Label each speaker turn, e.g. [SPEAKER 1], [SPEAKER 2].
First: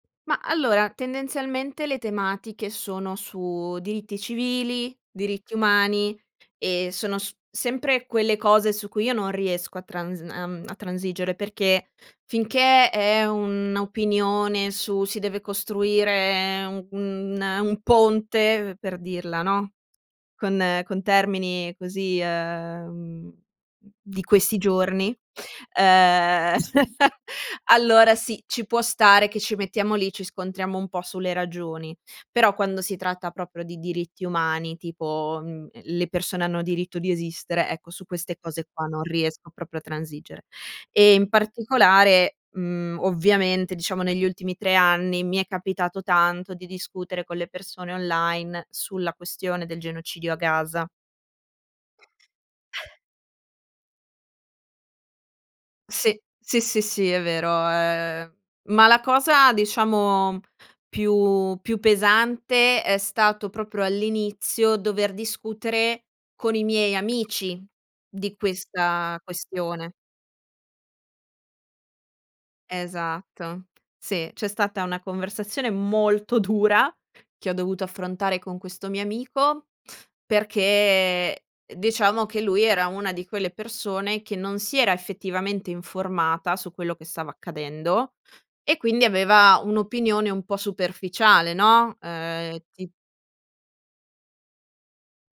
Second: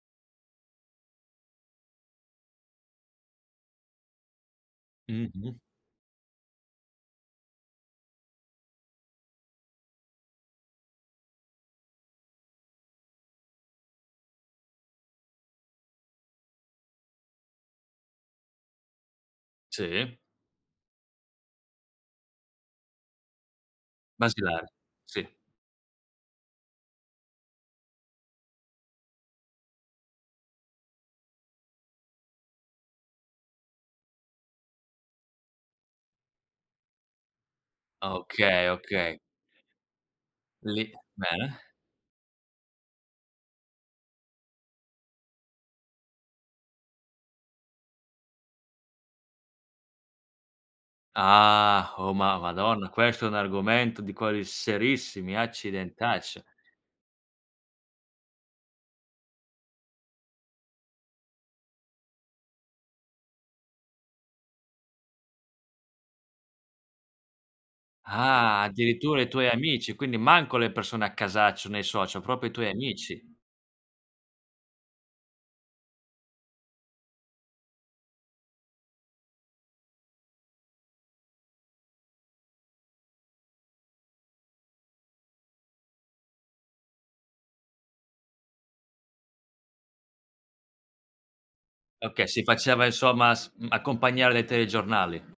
[SPEAKER 1] Ma, allora, tendenzialmente le tematiche sono su diritti civili, diritti
[SPEAKER 2] Mh-mh.
[SPEAKER 1] umani e sono s sempre quelle cose su cui io non riesco a trans uhm, a transigere, perché finché è un'opinione su: si deve costruire un un ehm, un ponte, per dirla, no,
[SPEAKER 2] Sì.
[SPEAKER 1] con ehm, con termini così, ehm, mhmm, di questi
[SPEAKER 2] Basilari,
[SPEAKER 1] giorni,
[SPEAKER 2] sì.
[SPEAKER 1] ehm, allora sì, ci può stare che ci mettiamo lì, ci scontriamo un po' sulle ragioni. Però quando si tratta proprio di diritti umani, tipo, mhmm, le persone hanno diritto di esistere, ecco, su queste cose
[SPEAKER 2] Okay,
[SPEAKER 1] qua non
[SPEAKER 2] okay.
[SPEAKER 1] riesco proprio a transigere.
[SPEAKER 2] Lì,
[SPEAKER 1] E in
[SPEAKER 2] bene.
[SPEAKER 1] particolare, mhmm, ovviamente diciamo negli ultimi 3 anni mi è capitato tanto di discutere con le persone online sulla questione del genocidio a Gaza.
[SPEAKER 2] Ah! Oh, Ma Madonna! Questo è un argomento di quelli serissimi,
[SPEAKER 1] Sì,
[SPEAKER 2] accidentaccio!
[SPEAKER 1] sì, sì, sì, è vero, ehm, ma la cosa diciamo più più pesante, è stato proprio all'inizio dover discutere con i miei amici di
[SPEAKER 2] Ah!
[SPEAKER 1] questa
[SPEAKER 2] Addirittura i tuoi
[SPEAKER 1] questione.
[SPEAKER 2] amici, quindi manco le persone a casaccio nei social, proprio i tuoi amici.
[SPEAKER 1] Esatto, sì. C'è stata una conversazione molto dura che ho dovuto affrontare con questo mio amico perché, ehm, diciamo che lui era una di quelle persone che non si era effettivamente informata su quello che stava accadendo e quindi aveva un'opinione un po' superficiale, no,
[SPEAKER 2] Okay, si
[SPEAKER 1] ehm,
[SPEAKER 2] faceva
[SPEAKER 1] ti
[SPEAKER 2] insomma s mhmm, accompagnare dai telegiornali.